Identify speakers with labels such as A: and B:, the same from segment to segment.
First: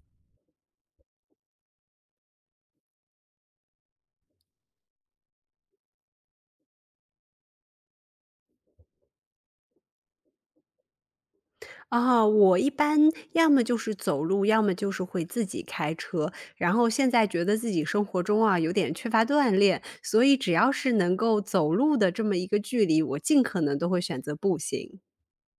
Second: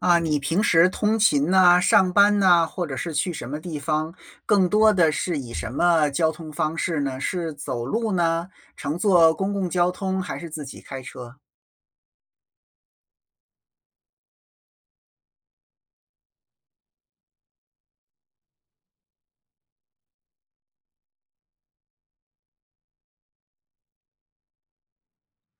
A: 啊，你平时通勤呐、上班呐、或者是去什么地方，更多的是以什么交通方式呢？是走路呢，乘坐公共交通，还是自己开车？
B: 啊，我一般要么就是走路，要么就是会自己开车。然后现在觉得自己生活中啊有点缺乏锻炼，所以只要是能够走路的这么一个距离，我尽可能都会选择步行。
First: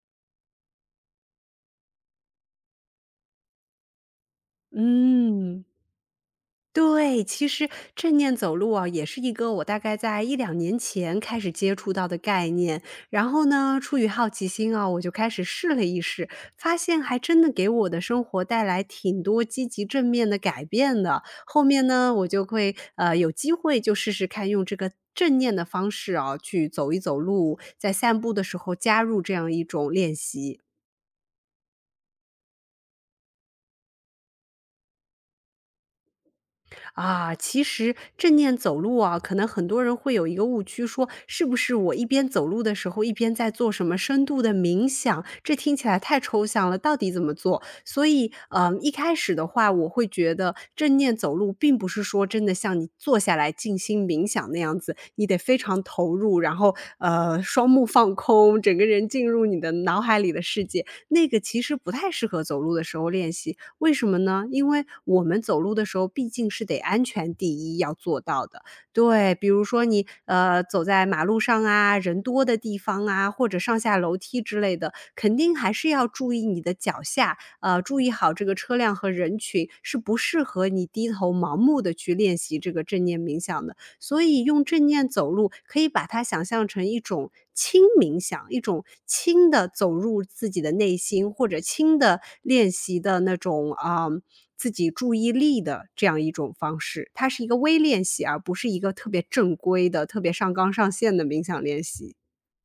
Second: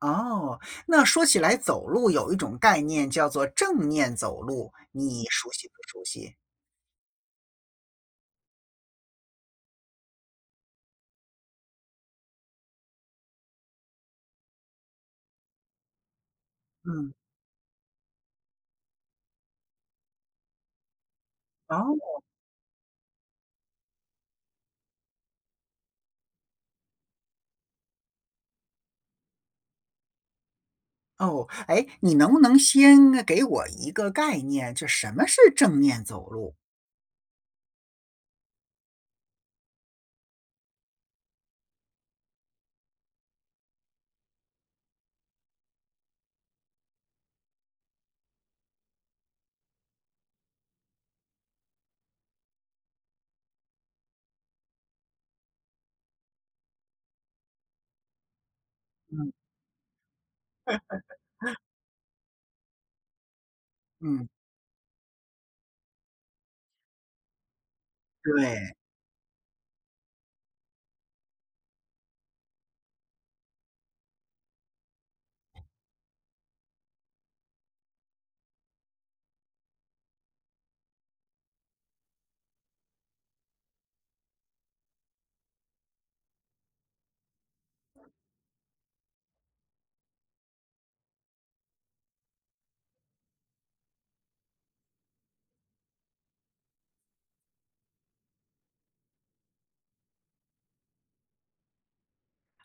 A: 哦，那说起来走路有一种概念叫做正念走路，你熟
B: 嗯。
A: 悉不熟悉？
B: 对，其实正念走路啊，也是一个我大概在一两年前开始接触到的概念。然后呢，出于好奇心啊，我就开始试了一试，发现
A: 嗯，
B: 还真的给我的生活带来挺多积极正面的改变的。后
A: 哦
B: 面呢，我就会，有机会就试试看用这个正念的方式啊，去走一走路，在散步的时候加入这样一种练习。
A: 哦，哎，你能不能先给我一个概念，就什么是正念走路？
B: 啊，其实正念走路啊，可能很多人会有一个误区，说是不是我一边走路的时候一边在做什么深度的冥想？这听起来太抽象了，到底怎么做？所以，一开始的话，我会觉得正念走路并不是说真的像你坐下来静心冥想那样子，你得非常投入，然后双目放空，整个人进
A: 嗯
B: 入你的脑海里的世界。那个其实不太适合走路的时候练习。为什么
A: 嗯，
B: 呢？因为我们走路的时候毕竟是得安全第一要做到的。
A: 对。
B: 对，比如说你走在马路上啊，人多的地方啊，或者上下楼梯之类的，肯定还是要注意你的脚下，注意好这个车辆和人群，是不适合你低头盲目的去练习这个正念冥想的。所以用正念走路，可以把它想象成一种轻冥想，一种轻的走入自己的内心，或者轻的练习的那种，自己注意力的这样一种方式。它是一个微练习啊，而不是一个特别正规的、特别上纲上线的冥想练习。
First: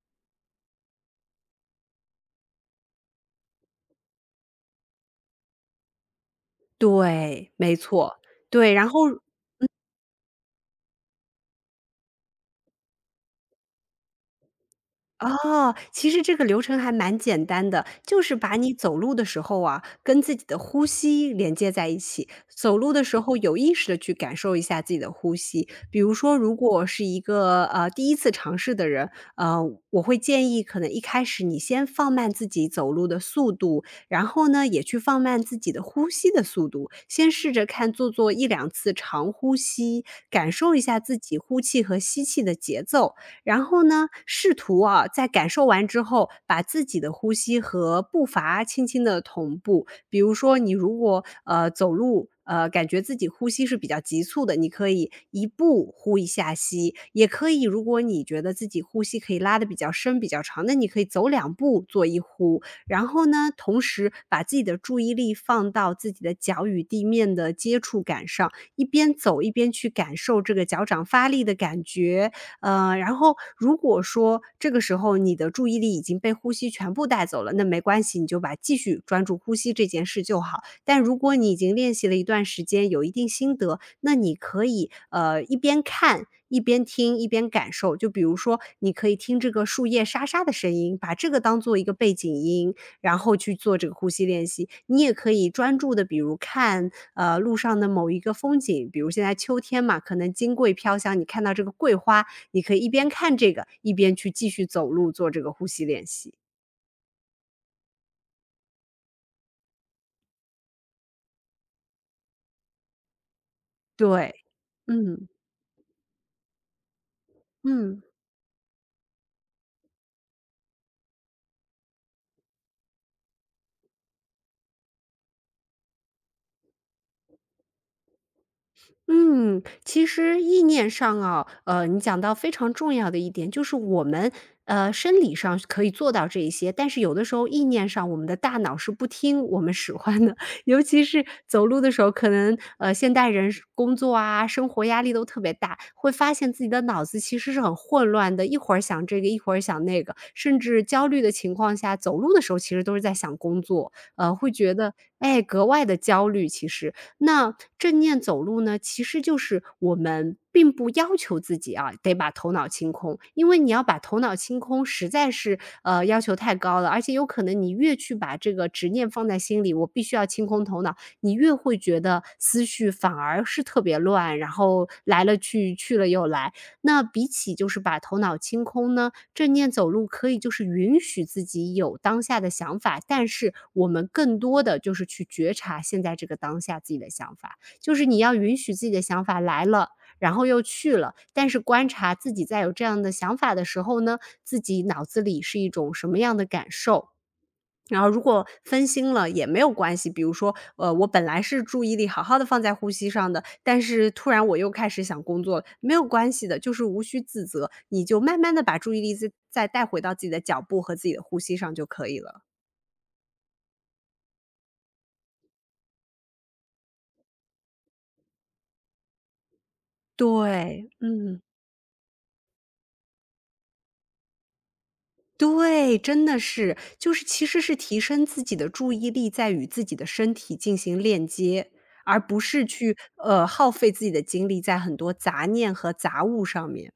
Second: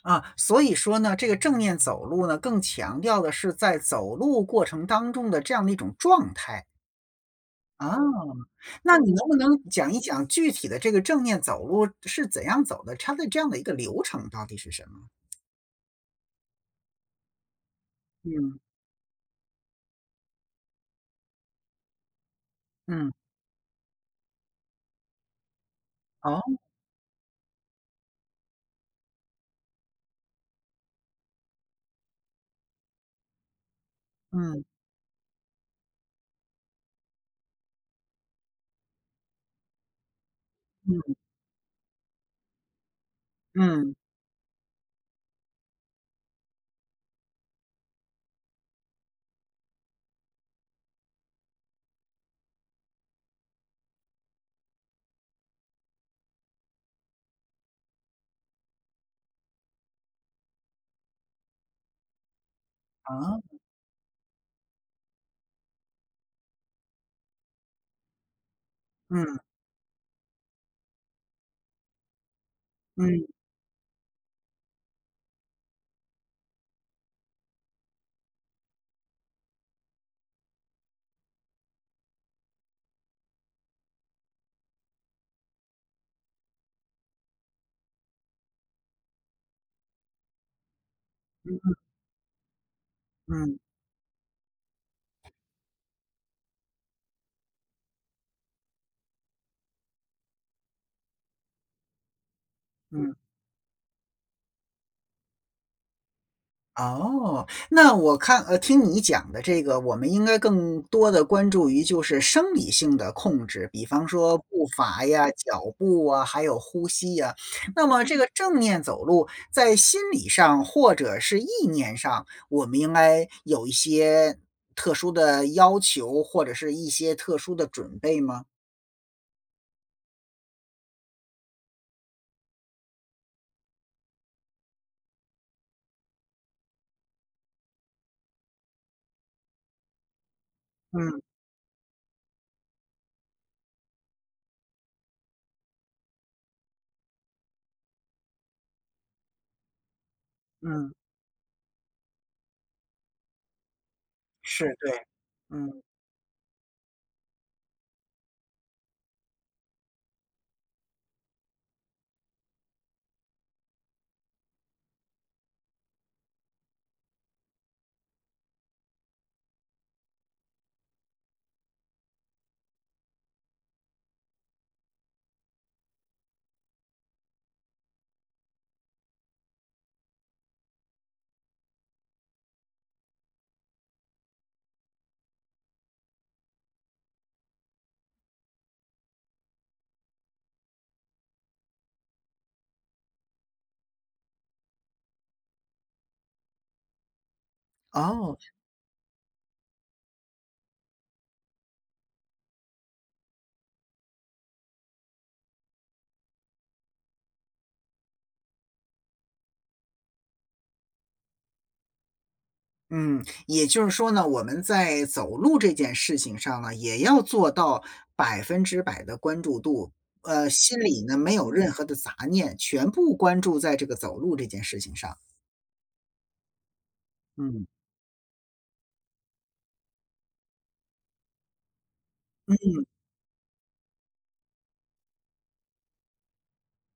A: 啊，所以说呢，这个正念走路呢，更强调的是在走路过程当中的这样的一种状态。
B: 对，没
A: 啊，
B: 错，对，然
A: 那
B: 后
A: 你能不能讲一讲具体的这个正念走路是怎样走的？它的这样的一个流程到底是什么？
B: 哦，其实这个流程还蛮简单的，就是把
A: 嗯，
B: 你走路的时候啊，跟自己的呼吸连接在一起。走路的
A: 嗯，
B: 时候有意识的去感受一下自己的呼吸。比如说，
A: 哦，
B: 如果是一个第一次尝试的人，呃，我会建议可能一开始你先放慢自己走路的速度，然后
A: 嗯，
B: 呢也去放慢自己的呼吸的速度，先试着看做做一两次长呼吸，感受一下
A: 嗯，
B: 自己呼气和吸气的节奏。然后
A: 嗯，
B: 呢，试图啊，在感受完之后，把自己的呼吸和步伐轻轻的同步。比如说，你如果走路，感觉自己呼吸是比较急促的，你可以一步呼一下吸，也可以，如果你觉得自己呼吸可以拉的比较深、比较长，那你可以走两步做一呼。然后
A: 啊，
B: 呢，同时把自己的注意力放到自己的脚与地面的接触感上，一边
A: 嗯，
B: 走一边去感受这个脚掌发力的感觉，然
A: 嗯，
B: 后如果说这个时候你的注意力已经被呼吸全部带走了，那没关系，你就把继续专注呼吸这件事就好。但如果你已经练习了一段时间，有一定心得，那你可以一边看，一边听一边感受，就比如说，你可以听这个树叶沙沙的声音，把这个当做一个背景音，然后
A: 嗯，
B: 去
A: 嗯
B: 做这个呼吸练习。你也可以专注的，比如看路上的某一个风景，比如现在秋天嘛，可能金桂飘香，你看到这个桂花，你可以一边
A: 嗯。
B: 看这个，一边去继续走路做这个呼吸练习。
A: 哦，那我看听你讲的这个，我们应该更多的关注于就是生理性的控制，比方
B: 对，
A: 说步伐呀、
B: 嗯，
A: 脚步啊，还有呼吸呀。那
B: 嗯。
A: 么这个正念走路，在心理上或者是意念上，我们应该有一些特殊的要求，或者是一些特殊的准备吗？
B: 嗯，其实意念上啊，你讲到非常重要的一点，就是我们生理上可以做到这一些，但是有的时候意念上，我们的大脑是不听我们使唤的，尤其
A: 嗯
B: 是走路的时候，可能现代人是工作啊、生活压力都特别大，会发现自己的脑子其实是很混乱的，一会儿想这个，一会儿想那个，甚至
A: 嗯，
B: 焦虑的情况下，走路的时候其实都是在想工作，会觉
A: 是，
B: 得
A: 对，
B: 哎格
A: 嗯，
B: 外的焦虑，其实。那正念走路呢，其实就是我们并不要求自己啊，得把头脑清空，因为你要把头脑清空，实在是要求太高了，而且有可能你越去把这个执念放在心里，我必须要清空头脑，你越会觉得思绪反而是特别乱，然后来了去，去了又来。那比起就是把头脑清空呢，正念走路可以就是允许自己有当下的想法，但是我们更多的就是去觉察现在这个当下自己的想法，就是你要允许自己的想法来了。然后又去了，但是观察自己在有这样的想法的时候呢，自己脑子里是一种什么样的感受？然后如
A: 哦。
B: 果分心了也没有关系，比如说，我本来是注意力好好的放在呼吸上的，但是突然我又开始想工作了，没有关系的，就是无需自责，你就慢慢的把注意力再带回到自己的脚步和自己的呼吸上就可以了。
A: 嗯，也就是说呢，我们在走路这件事情上呢，也要做到百分之百的关注度，呃，心
B: 对，
A: 里呢，没
B: 嗯，
A: 有任何的杂念，全部关注在这个走路这件事情上，
B: 对，真的是，就是其实
A: 嗯。
B: 是提升自己的注意力，在与自己的身体进行链接，而不是去，耗费自己的精力在很多杂念和杂物上面。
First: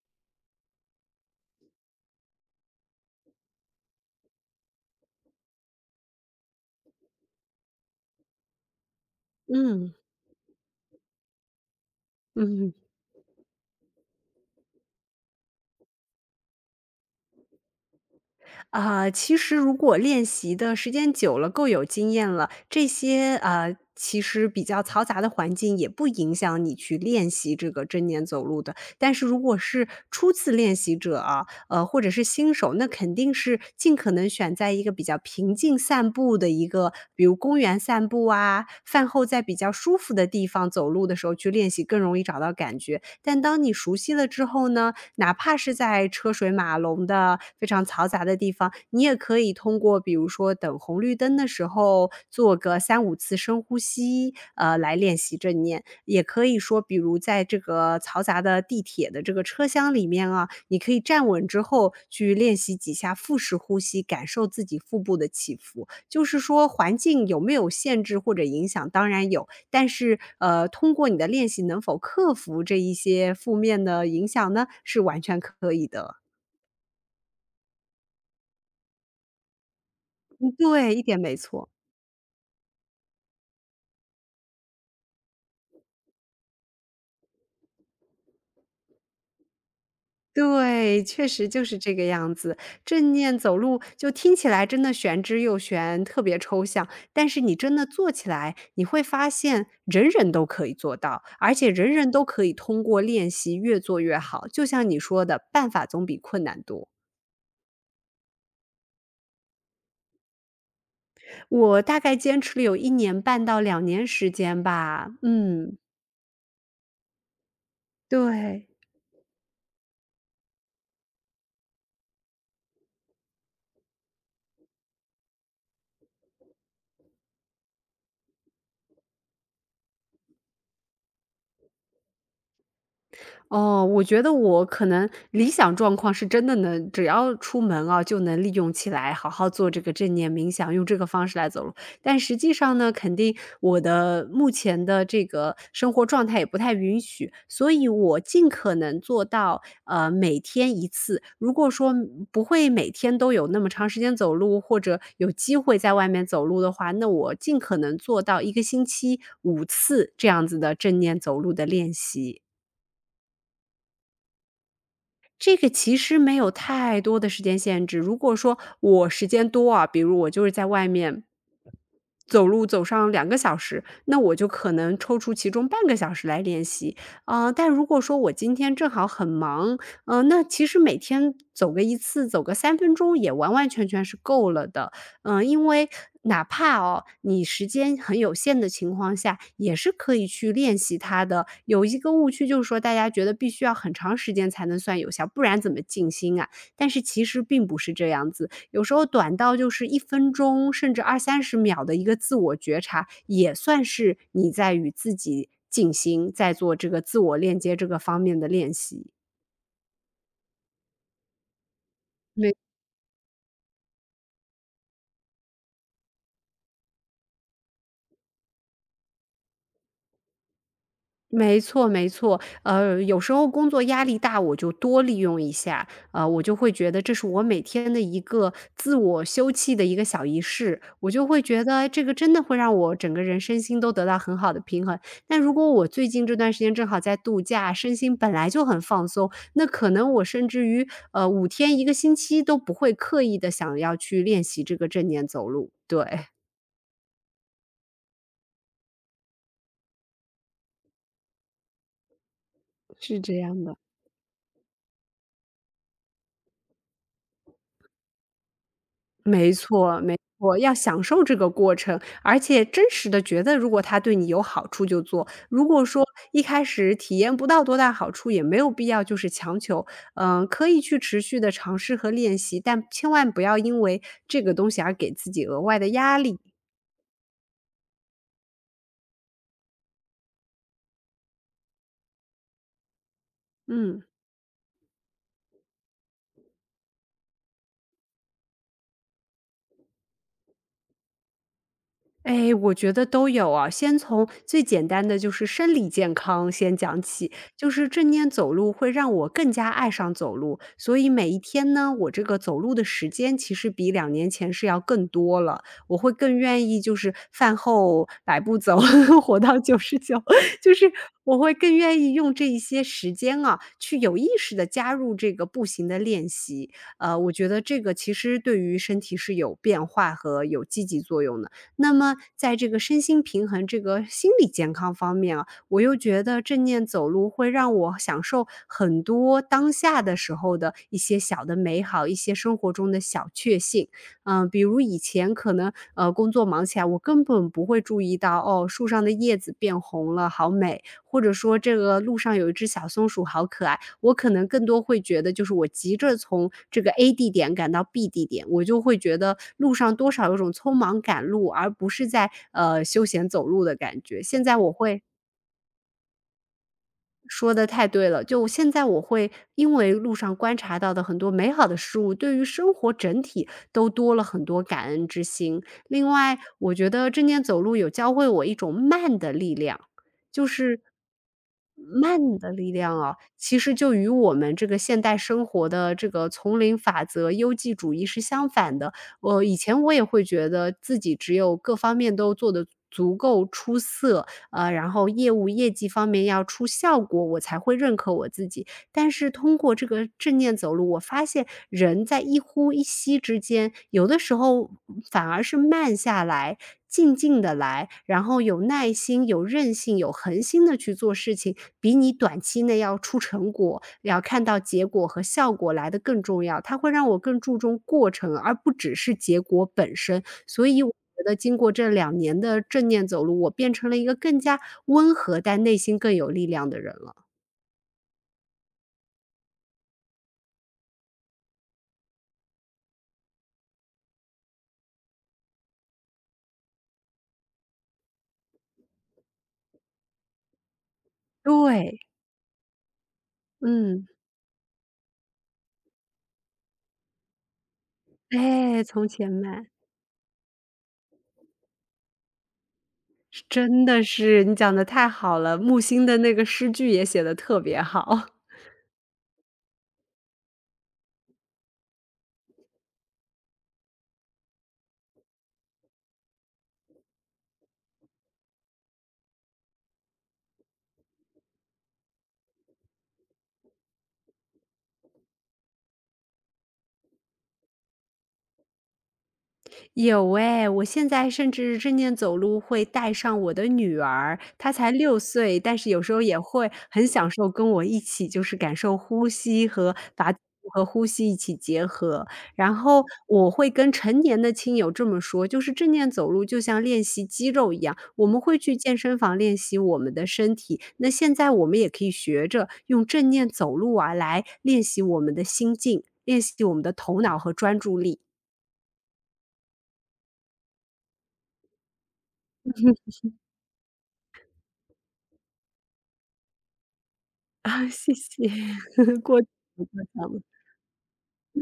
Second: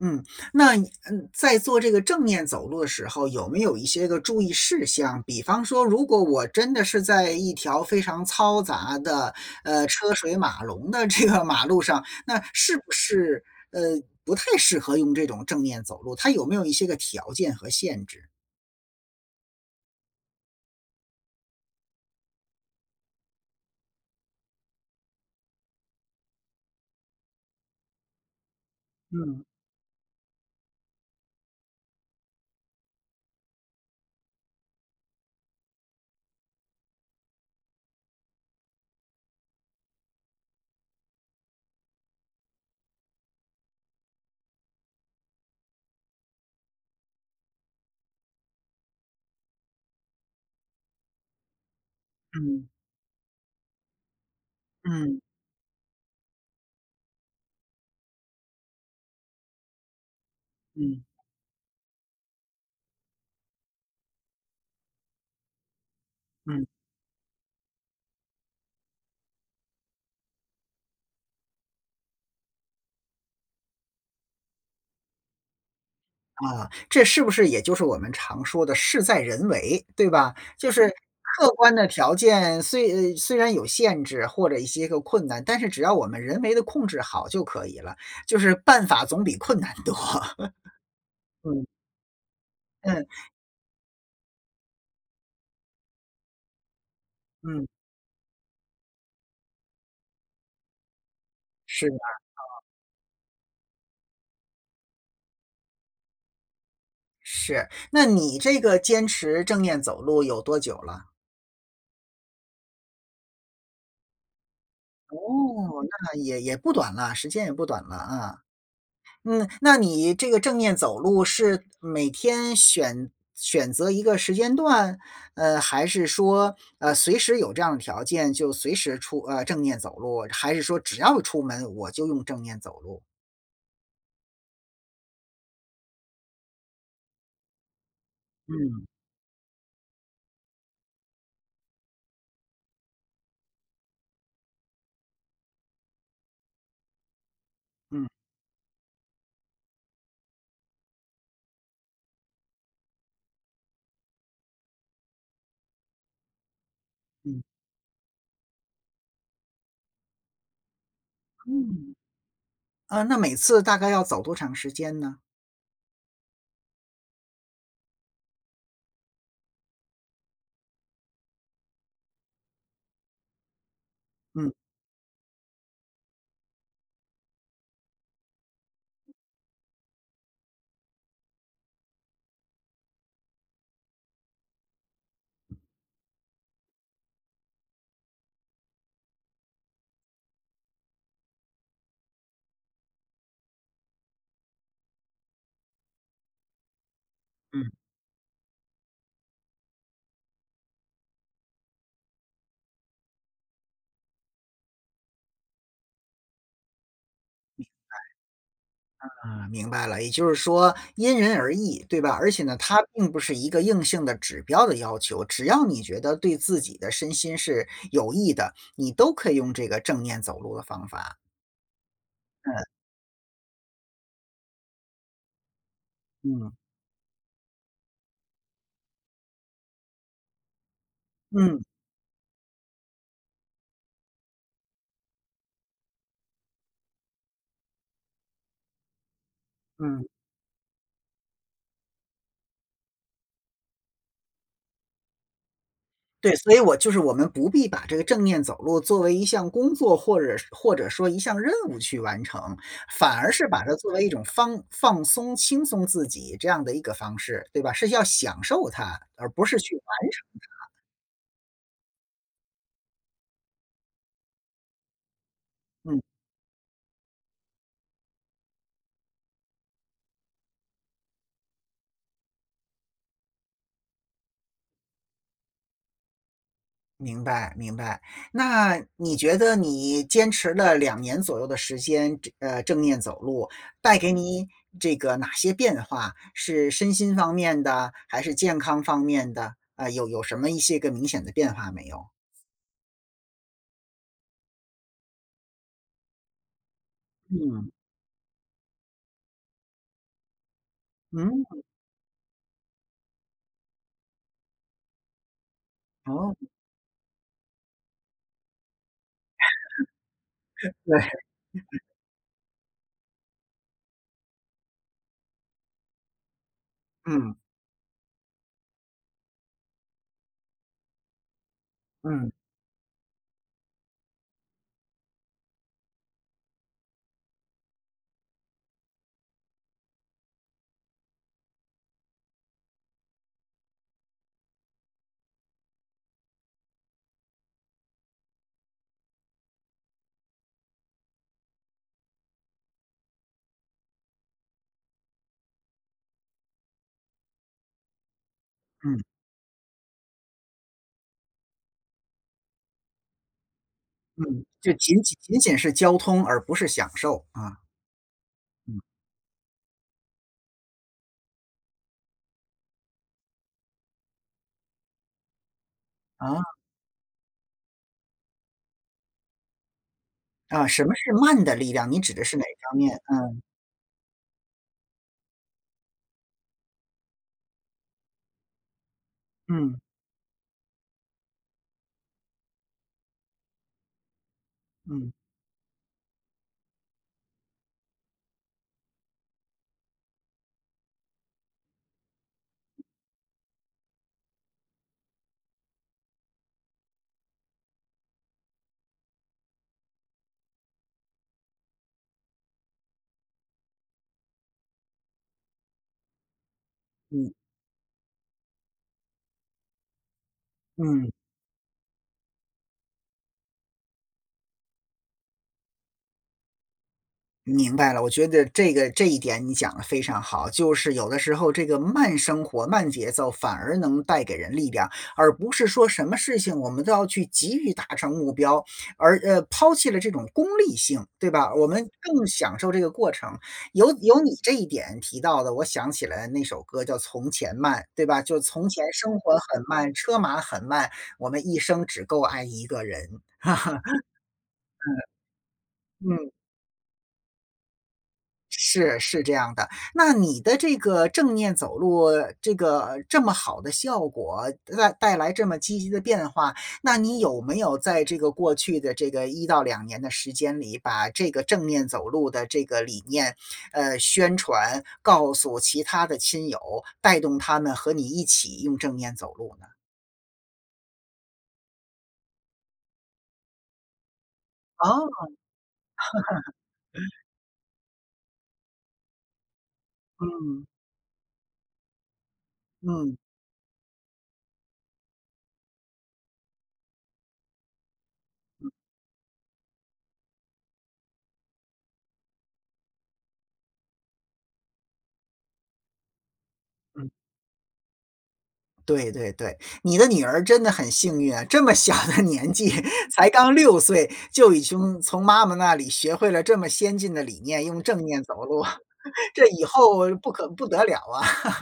A: 嗯，那你嗯，在做这个正面走路的时候，有没有一些个注意事项？比方说，如果我真的是在一条非常嘈杂的，呃，
B: 嗯，
A: 车水马龙的这个马路上，那
B: 嗯。
A: 是不是呃不太适合用这种正面走路？它有没有一些个条件和限制？
B: 啊，其实如果练习的时间久了，够有经验了，这些啊，其实比较嘈杂的环境也不影响你去练习这个正念走路的。但是如
A: 嗯
B: 果是初次练习者啊，或者是新手，那肯定是尽可能选在一个比较平静散步的一个，比如公园散步啊，饭后在比较舒服的地方走路的时候去练习，更容易找到感觉。但当你熟悉了之后呢，哪怕是在车水马龙的非常嘈杂的地方，你也可以通过比如说等红绿灯的时候做
A: 嗯
B: 个三五次深呼吸，来练
A: 嗯
B: 习正念。也可以说比如在这个嘈杂的地铁的这个车厢里面啊，你可以
A: 嗯
B: 站稳之后去练习几下腹式呼吸，感受自己腹部的起伏。就是
A: 嗯。
B: 说环境有没有限制或者影响，当然有，但是，通过你的练习能否克服这一些负面的影响呢？是完全可以的。
A: 啊，这是不是也就是我们常说的事在人为，对吧？
B: 嗯，
A: 就是
B: 对，一点没
A: 客
B: 错。
A: 观的条件虽然有限制或者一些个困难，但是只要我们人为的控制好就可以了，就是办法总比困难多。
B: 对，确实
A: 嗯，
B: 就是这个样子。
A: 嗯，
B: 正念走路就听起来真的玄之又玄，特别抽象，但是你
A: 嗯，
B: 真的做起来，你会发现人人都可以做到，而且
A: 是
B: 人
A: 的，
B: 人都可以通过练习越做越好。就像你说的，办法总比困难多。
A: 是。那你这个坚持正念走路有多久了？
B: 我大概坚持了有一年半到两年时间吧，
A: 哦，
B: 嗯。
A: 那也不短了，时间也不短了啊。
B: 对，
A: 嗯，那你这个正念走路是每天选择一个时间段，呃，还是说，呃，随时有这样的条件就随时出呃，正念走路，还是说只要出门我就用正念走路？
B: 哦，我觉得我可能理想状况是真的能只要出门啊，就能利用
A: 嗯，
B: 起来，好好做这个正念冥想，用这个方式来走路。但实际上呢，肯定我的目前的这个生活状态也不太允许，所以
A: 嗯，
B: 我尽可能做到，每天一次。如果说不会每天都有那么长时间走路，或者有机会在外面走路的话，那我
A: 嗯，
B: 尽可能做到一个星期五次这样子的正念走路的练
A: 嗯，
B: 习。
A: 啊，那每次大概要走多长时间呢？
B: 这个其实没有太多的时间限制。如果说我时间多啊，比如我就是在外面走路走上2个小时，那我就
A: 嗯。
B: 可能抽出其中半个小时来练习。啊，但如果说我今天正好很忙，那其实每天走个一次，走个3分钟也完完全全是够了的。因为哪怕哦，你时间很有限的情况下，也是可以去练习它的。有一个误区就是说，大家觉得必须要很长时间才能算有效，不然怎么静心啊？但是其实并
A: 嗯。
B: 不是这样子，有时候短到就是1分钟，甚至二三十秒的一个自我觉察，也算是你在与自己静心，在做这个自我链接这个方面的练习。
A: 啊，明白了，也就是说因人而异，对吧？而且呢，它并不是一个硬性的指标的要求，只要你觉得对自己的身心是有益的，你都可以用这个正念走路的方法。
B: 没错没错，有时候工作压力大，我就多利用一下，我
A: 嗯，
B: 就会觉得这是我每天的一个自我休憩的一个小仪式，我就会
A: 嗯，
B: 觉得哎这个真的会让我整个人身心都得到很好的平衡。但如果我最近这段时间正好在度假，身心本来就很放松，那可
A: 嗯，
B: 能我甚至于5天一个星期都不会刻意的想要去练习这个正念走路，对，
A: 对，所以我就是我们不必把这个正念走路作为一项工作，或者是或者说一项任务去完成，反
B: 是
A: 而
B: 这
A: 是把
B: 样
A: 它
B: 的。
A: 作为一种放松、轻松自己这样的一个方式，对吧？是要享受它，而不
B: 没
A: 是去
B: 错
A: 完
B: 没
A: 成。
B: 错，要享受这个过程，而且真实的觉得如果它对你有好处就做，如果
A: 嗯。
B: 说一开始体验不到多大好处，也没有必要就是强求。嗯，可以去持续的尝试和练习，但千万不要因为这个东西而给自己额外的压力，
A: 明白明白。那你觉得你坚持了两年左右的时间，正念走路，带
B: 嗯。
A: 给你这个哪些变化？是身心方面的，还是健康方面的？啊，有什么一些个明显的变化没有？
B: 哎，我觉得都有啊。先从最简单的就是生理健康先讲起，
A: 嗯，
B: 就是正念走路会让我更加爱上走路，所以每一
A: 嗯，
B: 天呢，我这个走路的时间其实比2年前是要更多了。我会
A: 哦，
B: 更愿意就是饭后百步走，活到九十九。就是
A: 对，
B: 我会更愿意用这一些时间啊，去有意识的加入这个步行的练习。我
A: 嗯，
B: 觉得这个其实对于身体是有变化和有积极作用的。那么
A: 嗯，
B: 在这个身心平衡、这个心理健康方面啊，我又觉得正念走路会让我享受很多当下的时候的一些小的美好，一些生活中的小确幸。比如以前可能工作忙起来，我根本不会注意到哦，树上的叶子变红了，好美。或者说这个路上有一只小松鼠好可爱，我可能更多会觉得就是我急着从这个 A 地点赶到 B 地点，我就会
A: 嗯，
B: 觉得路上多少有种匆忙赶路，而不是在休闲走路的感觉。现
A: 嗯，
B: 在
A: 就
B: 我
A: 仅
B: 会
A: 仅仅仅是交通而不是享受，
B: 说
A: 啊，
B: 的太对了，就现
A: 嗯，
B: 在我会因为路上观察到的很多美好的事物，对于生活整体都多了很多感恩之心。另
A: 啊，
B: 外，我觉得正念走路有教会我一种慢的力量，就
A: 啊，
B: 是
A: 什么是慢的力量？你指的是
B: 慢
A: 哪
B: 的力
A: 方面？
B: 量啊，
A: 嗯，
B: 其实就与我们这个现代生活的这个丛林法则、优绩主义是相反的。我以
A: 嗯，
B: 前我也会觉得自己只有各方面都做得足够出色，然后
A: 嗯，
B: 业务业绩方面要出效果，我才会认可我自己。但是通过这个正念走路，我发现人在一呼一吸之间，有的时候反而是慢下来。静静的来，然后有耐心、有韧性、有恒心的去做事情，比你短期内要出成果、要看到结果和效果来的更重要。它会让我
A: 嗯，
B: 更注重过程，而不只是结果本身。所以我
A: 嗯。
B: 觉得经过这两年的正念走路，我变成了一个更加温和，但内心更有力量的人了。
A: 明白了，我觉得这个这一点你讲的非常好，就是有的时候这个慢生活、慢节奏反而能带给人力量，而不是说什么事情我们都要去急于达成目标，而抛弃了这种功利性，对吧？我们
B: 对。
A: 更享受这个过程。有
B: 嗯，
A: 有你这一点提到的，我想起来那首歌叫《从前慢》，对吧？就从
B: 哎，
A: 前
B: 从
A: 生
B: 前
A: 活很
B: 慢，
A: 慢，车马很慢，我们一生只够爱一个人。
B: 是真的是，你讲的太好了，木心的
A: 嗯。
B: 那个诗句也写的特别好。
A: 是是这样的，那你的这个正念走路，这个这么好的效果，带来这么积极的变化，那你有没有在这个过去的这个一到两年的时间里，把这个正念走路的这个理念，呃，宣传，告诉其他的亲友，带动他们和你一起用正念走路呢？
B: 有诶，我现在甚至正念走路会带上我的女儿，她才六
A: 哦，
B: 岁，但是有时候也会很享受跟我一起就是感受呼吸和把
A: 嗯，
B: 和呼吸一起结合。然后
A: 嗯，嗯。
B: 我会跟成年的亲友这么说，就是正念走路就像练习肌肉一样，我们会去健身房练习我们的身体，那现在我们也可以学着用正念走路啊，来练习我们的心境，练习我们的头脑和专注力。
A: 对对对，你的女儿真的很幸运啊，这么小的 年纪，才刚六岁，就已经从妈妈那里学会了这么先进的理念，用
B: 啊，
A: 正
B: 谢
A: 念走
B: 谢，
A: 路，
B: 过
A: 这
B: 奖
A: 以
B: 了过
A: 后不
B: 奖了。
A: 可不得了啊。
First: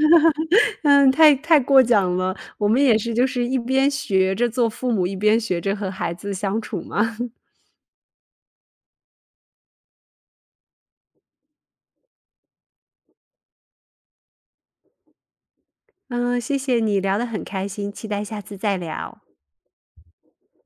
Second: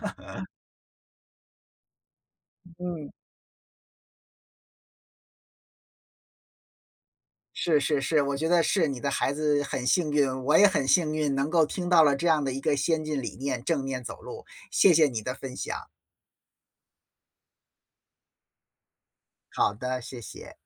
B: 嗯，太过奖了，我们也
A: 嗯，
B: 是就是一边学着做父母，一边学着和孩子相处嘛。
A: 是是是，我觉得是你的孩子很幸运，我也很幸运能够听到了这样的一个先进理念，正念走路，谢谢你的分享。
B: 嗯，谢谢你聊得很开心，期待下次再聊。
A: 好的，谢谢。